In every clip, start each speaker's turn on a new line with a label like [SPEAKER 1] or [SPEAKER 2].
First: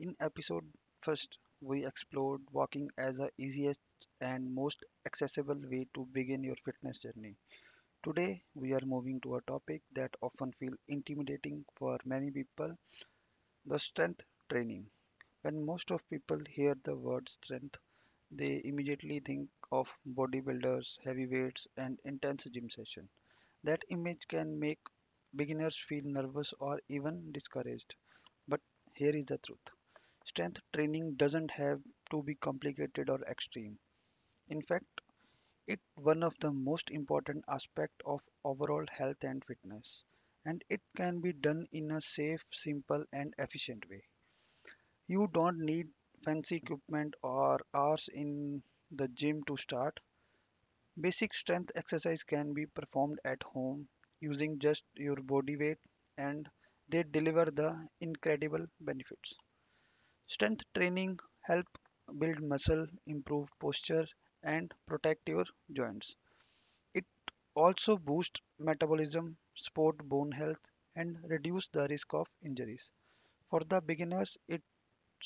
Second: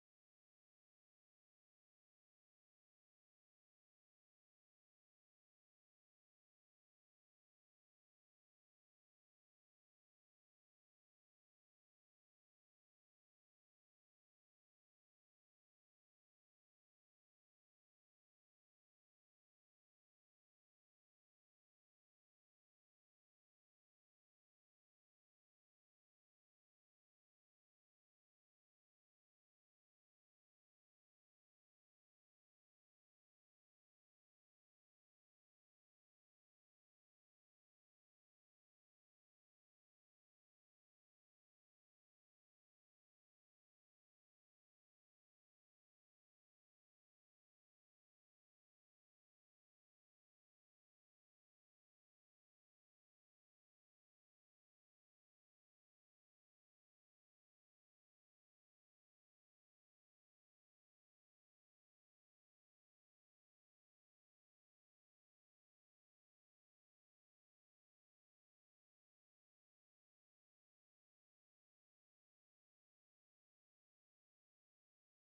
[SPEAKER 1] In episode first, we explored walking as the easiest and most accessible way to begin your fitness journey. Today, we are moving to a topic that often feels intimidating for many people, the strength training. When most of people hear the word strength, they immediately think of bodybuilders, heavy weights, and intense gym sessions. That image can make beginners feel nervous or even discouraged. But here is the truth: strength training doesn't have to be complicated or extreme. In fact, it's one of the most important aspects of overall health and fitness, and it can be done in a safe, simple, and efficient way. You don't need fancy equipment or hours in the gym to start. Basic strength exercise can be performed at home using just your body weight, and they deliver the incredible benefits. Strength training help build muscle, improve posture and protect your joints. It also boosts metabolism, support bone health and reduce the risk of injuries. For the beginners, it's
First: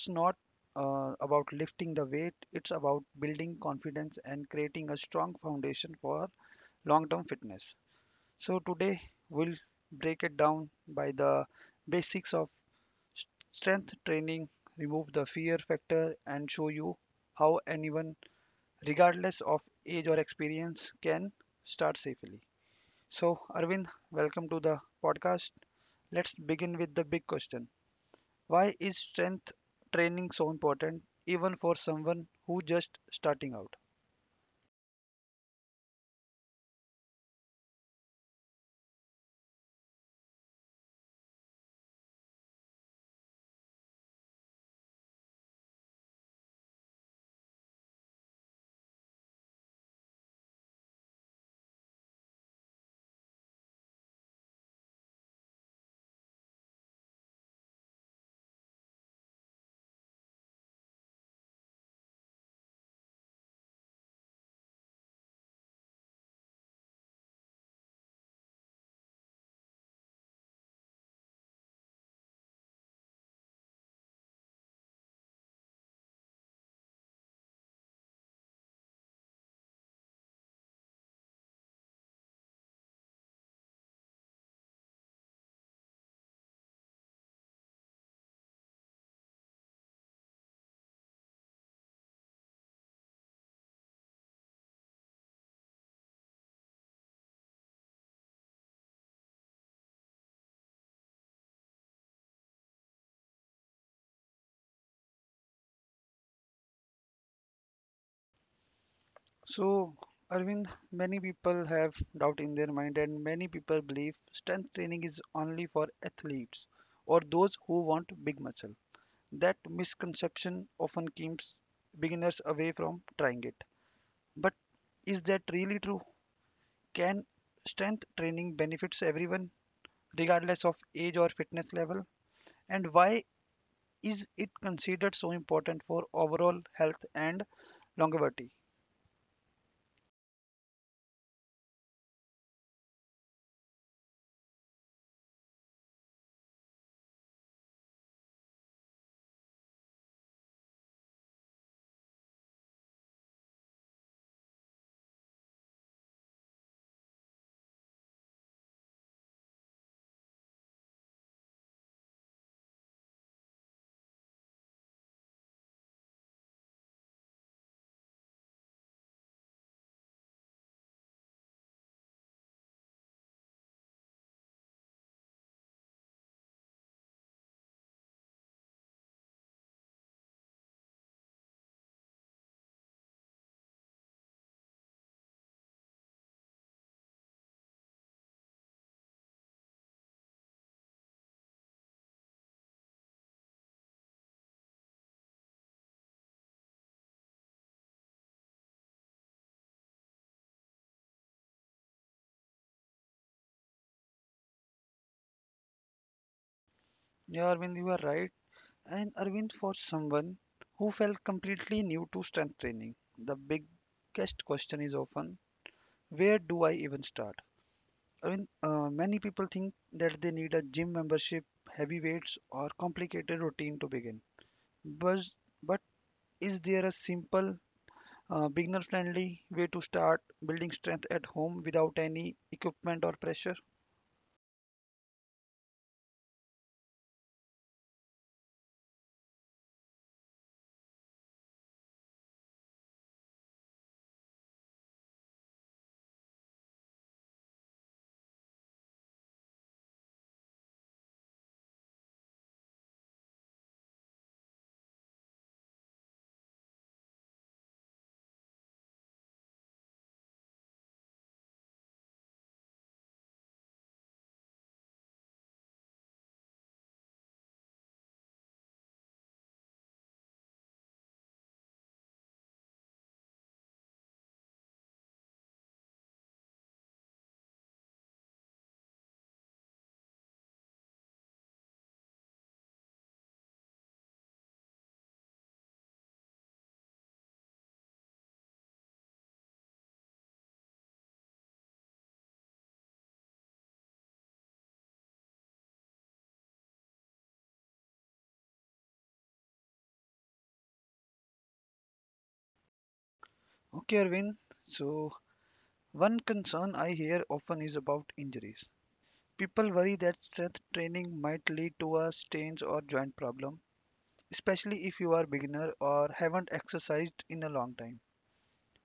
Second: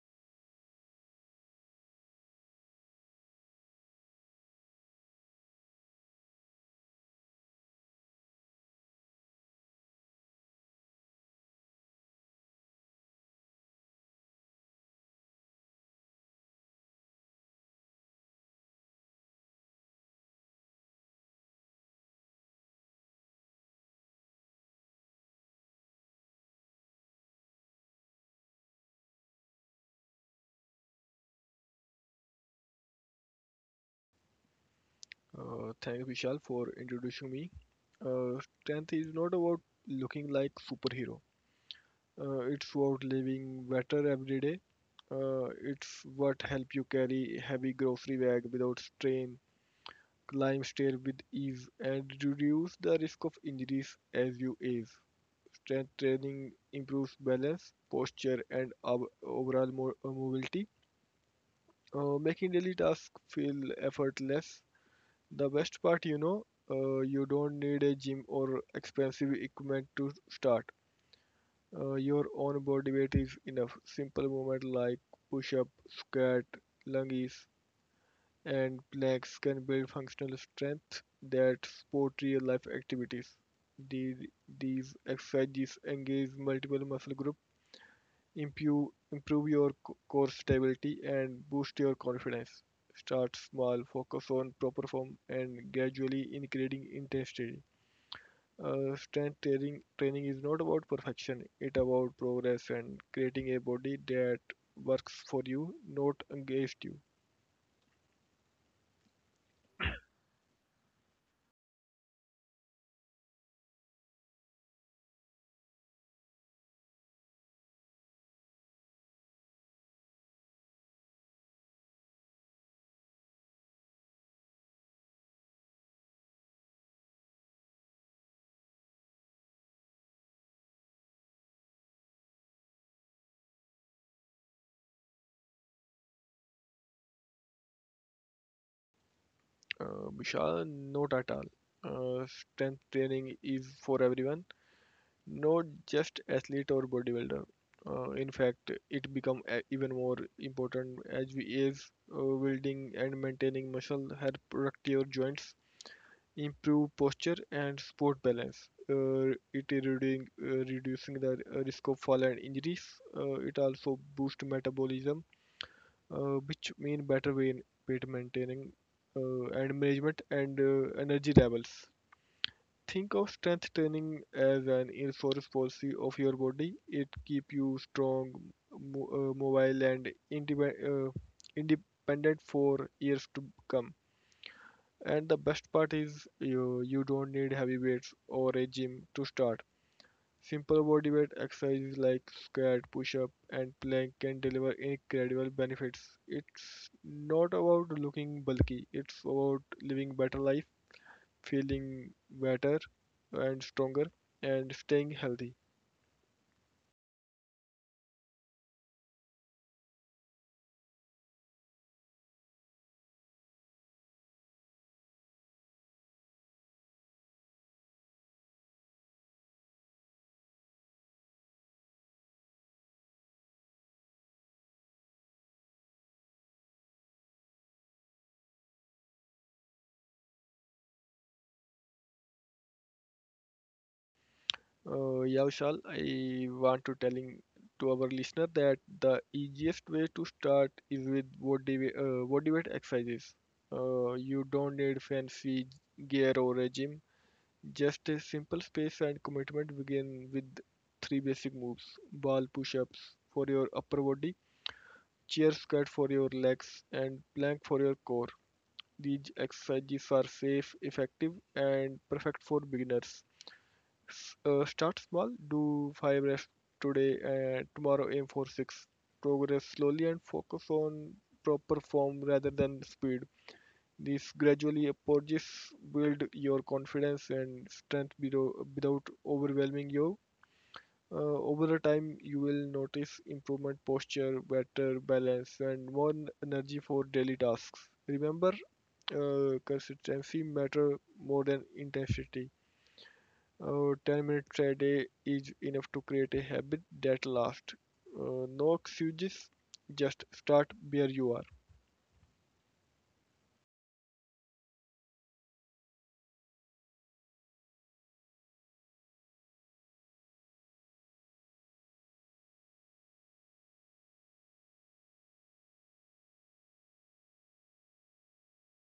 [SPEAKER 1] not about lifting the weight, it's about building confidence and creating a strong foundation for long term fitness. So, today we'll break it down by the basics of strength training, remove the fear factor, and show you how anyone, regardless of age or experience, can start safely. So, Arvind, welcome to the podcast. Let's begin with the big question: Why is strength training so important, even for someone who just starting out?
[SPEAKER 2] Thanks, Vishal, for introducing me. Strength is not about looking like superhero. It's about living better every day. It's what help you carry heavy grocery bag without strain, climb stairs with ease, and reduce the risk of injuries as you age. Strength training improves balance, posture, and overall mobility, making daily tasks feel effortless. The best part, you don't need a gym or expensive equipment to start. Your own body weight is enough. Simple movement like push up, squat, lunges, and planks can build functional strength that support real life activities. The, these exercises engage multiple muscle groups, improve your core stability, and boost your confidence. Start small, focus on proper form, and gradually increasing intensity. Strength training is not about perfection, it about progress and creating a body that works for you, not against you.
[SPEAKER 1] So, Arvind, many people have doubt in their mind, and many people believe strength training is only for athletes or those who want big muscle. That misconception often keeps beginners away from trying it. But is that really true? Can strength training benefits everyone, regardless of age or fitness level? And why is it considered so important for overall health and longevity?
[SPEAKER 2] Vishal, not at all. Strength training is for everyone, not just athlete or bodybuilder. In fact, it become even more important as we age. Building and maintaining muscle help protect your joints, improve posture, and sport balance. It is reducing, reducing the risk of fall and injuries. It also boosts metabolism, which mean better weight maintaining and management, and energy levels. Think of strength training as an insurance policy of your body. It keep you strong, mobile, and independent, independent for years to come. And the best part is you don't need heavy weights or a gym to start. Simple body weight exercises like squat, push-up, and plank can deliver incredible benefits. It's not about looking bulky; it's about living better life, feeling better and stronger and staying healthy.
[SPEAKER 1] Yeah, Arvind, you are right. And Arvind, for someone who felt completely new to strength training, the biggest question is often, where do I even start? Arvind, many people think that they need a gym membership, heavy weights, or complicated routine to begin. But, but is there a simple, beginner friendly way to start building strength at home without any equipment or pressure?
[SPEAKER 2] Yeah, Vishal, I want to telling to our listener that the easiest way to start is with body weight exercises. You don't need fancy gear or a gym. Just a simple space and commitment. Begin with three basic moves: ball push-ups for your upper body, chair squat for your legs, and plank for your core. These exercises are safe, effective, and perfect for beginners. Start small, do 5 reps today and tomorrow aim for 6. Progress slowly and focus on proper form rather than speed. These gradually approaches build your confidence and strength below, without overwhelming you. Over the time, you will notice improvement posture, better balance, and more energy for daily tasks. Remember, consistency matter more than intensity. 10 minutes a day is enough to create a habit that lasts. No excuses, just start where you are.
[SPEAKER 1] Okay, Arvind, so one concern I hear often is about injuries. People worry that strength training might lead to a strains or joint problem, especially if you are beginner or haven't exercised in a long time.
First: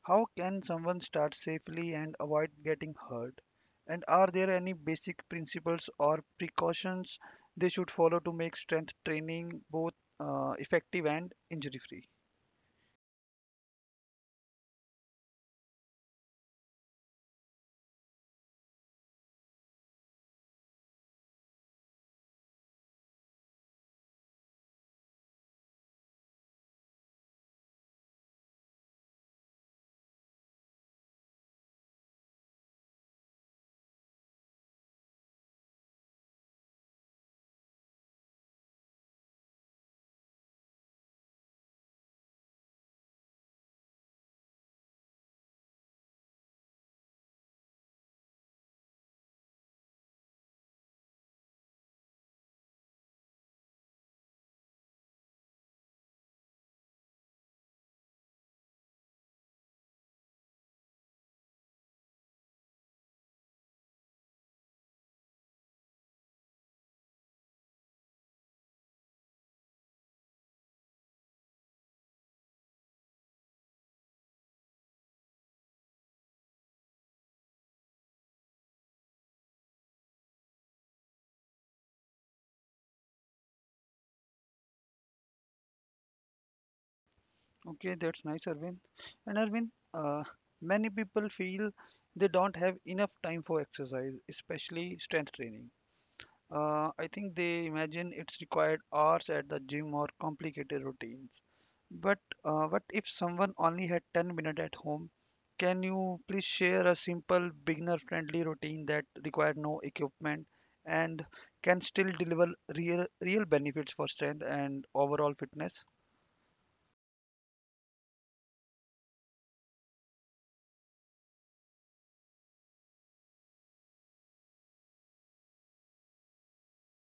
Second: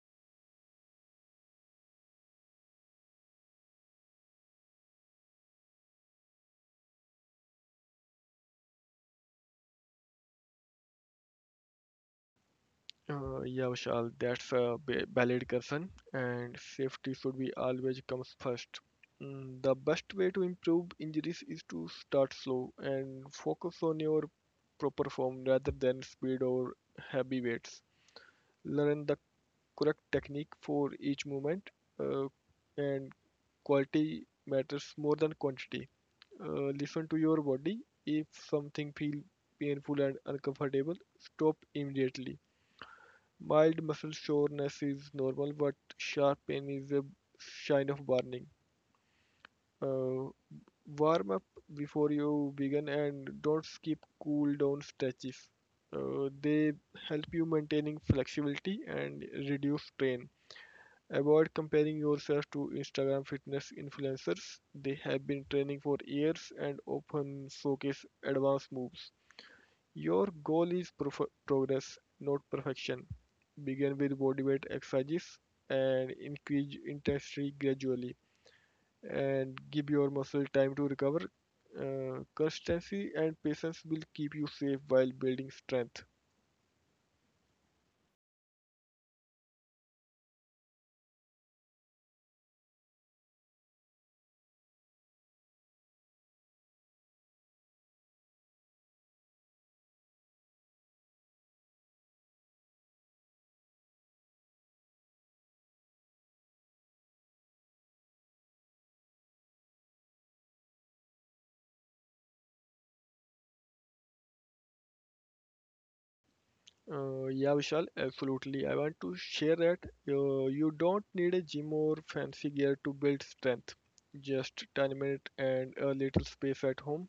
[SPEAKER 1] How can someone start safely and avoid getting hurt? And are there any basic principles or precautions they should follow to make strength training both effective and injury free?
[SPEAKER 2] Yeah, Vishal, that's a valid concern, and safety should be always comes first. The best way to improve injuries is to start slow and focus on your proper form rather than speed or heavy weights. Learn the correct technique for each movement, uh, and quality matters more than quantity. Listen to your body. If something feels painful and uncomfortable, stop immediately. Mild muscle soreness is normal, but sharp pain is a sign of burning. Uh, Warm up before you begin and don't skip cool down stretches. They help you maintaining flexibility and reduce strain. Avoid comparing yourself to Instagram fitness influencers. They have been training for years and often showcase advanced moves. Your goal is progress, not perfection. Begin with bodyweight exercises and increase intensity gradually, and give your muscle time to recover. Consistency and patience will keep you safe while building strength.
[SPEAKER 1] Okay, that's nice, Arvind. And Arvind, many people feel they don't have enough time for exercise, especially strength training. I think they imagine it's required hours at the gym or complicated routines. But what if someone only had 10 minutes at home? Can you please share a simple beginner-friendly routine that requires no equipment and can still deliver real benefits for strength and overall fitness?
[SPEAKER 2] Yeah, Vishal, absolutely. I want to share that you don't need a gym or fancy gear to build strength. Just 10 minutes and a little space at home.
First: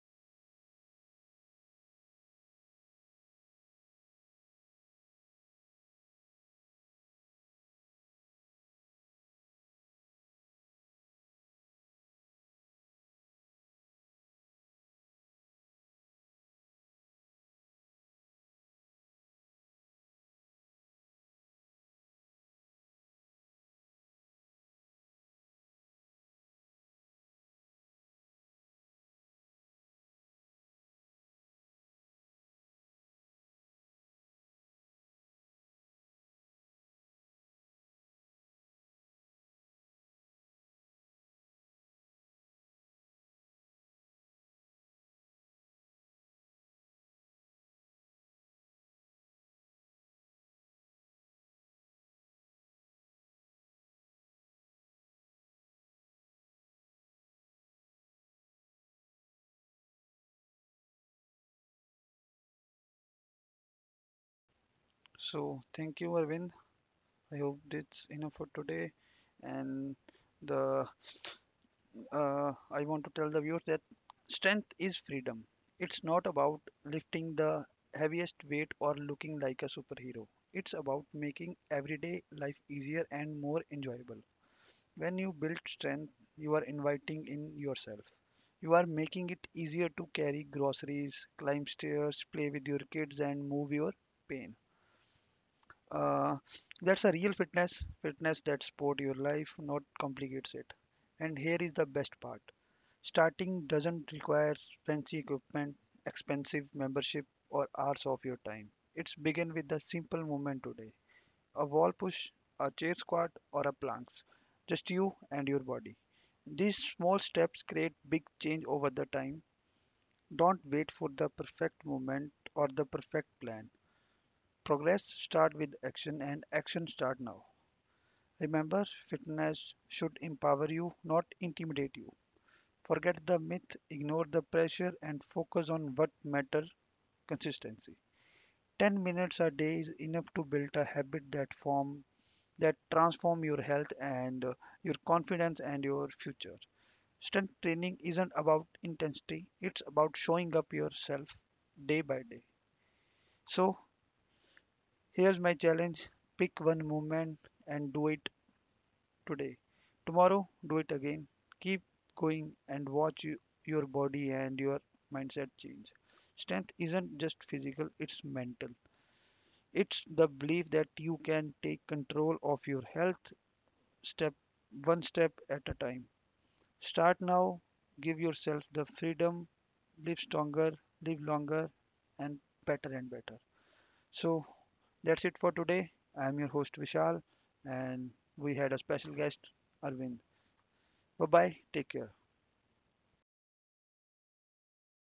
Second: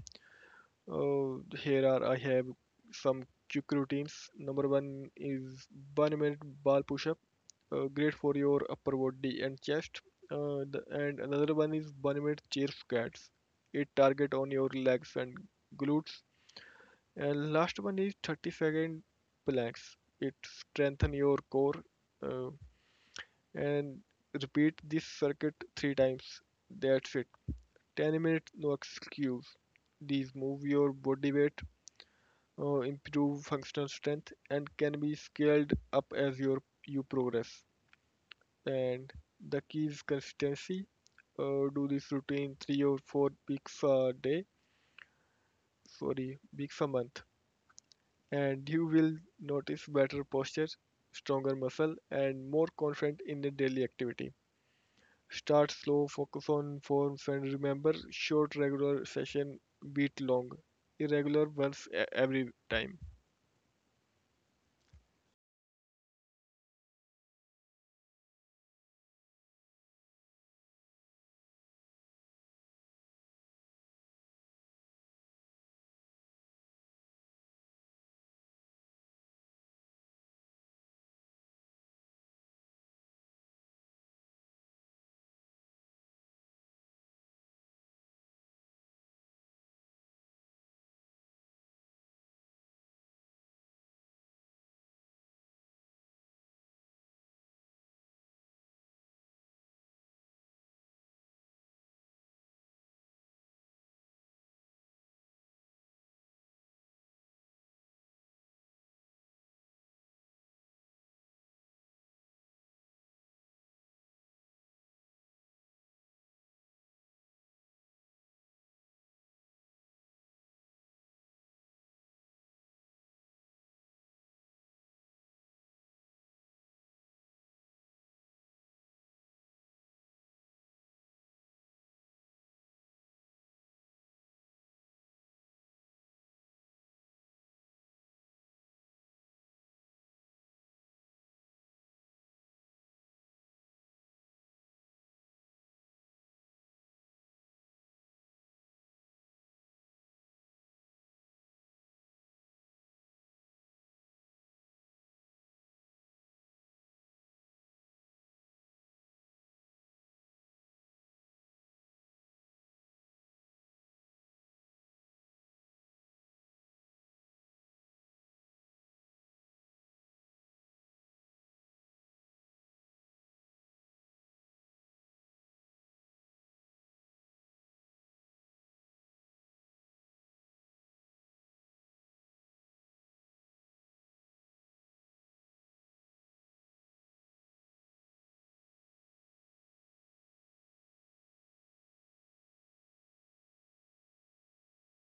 [SPEAKER 2] Here are I have some quick routines. Number one is 1 minute bar push up, great for your upper body and chest. And another one is 1 minute chair squats. It target on your legs and glutes. And last one is 30-second planks. It strengthen your core, uh, and repeat this circuit three times. That's it. 10 minutes, no excuse. These move your body weight, improve functional strength, and can be scaled up as you progress. And the key is consistency. Do this routine 3 or 4 weeks a day. Sorry, weeks a month. And you will notice better posture, stronger muscle, and more confident in the daily activity. Start slow, focus on forms, and remember short regular session beat long irregular ones every time.
[SPEAKER 1] So thank you, Arvind. I hope that's enough for today, and the I want to tell the viewers that strength is freedom. It's not about lifting the heaviest weight or looking like a superhero. It's about making everyday life easier and more enjoyable. When you build strength, you are inviting in yourself. You are making it easier to carry groceries, climb stairs, play with your kids, and move your pain. Uh, that's a real fitness that supports your life, not complicates it. And here is the best part. Starting doesn't require fancy equipment, expensive membership, or hours of your time. It's begin with the simple movement today. A wall push, a chair squat, or a planks. Just you and your body. These small steps create big change over the time. Don't wait for the perfect moment or the perfect plan. Progress start with action and action start now. Remember, fitness should empower you, not intimidate you. Forget the myth, ignore the pressure, and focus on what matters: consistency. 10 minutes a day is enough to build a habit that form that transform your health and your confidence and your future. Strength training isn't about intensity, it's about showing up yourself day by day. So, here's my challenge: pick one movement and do it today. Tomorrow, do it again. Keep going and watch your body and your mindset change. Strength isn't just physical, it's mental. It's the belief that you can take control of your health, step one step at a time. Start now, give yourself the freedom, live stronger, live longer and better and better. So that's it for today. I am your host Vishal and we had a special guest Arvind. Bye bye. Take care.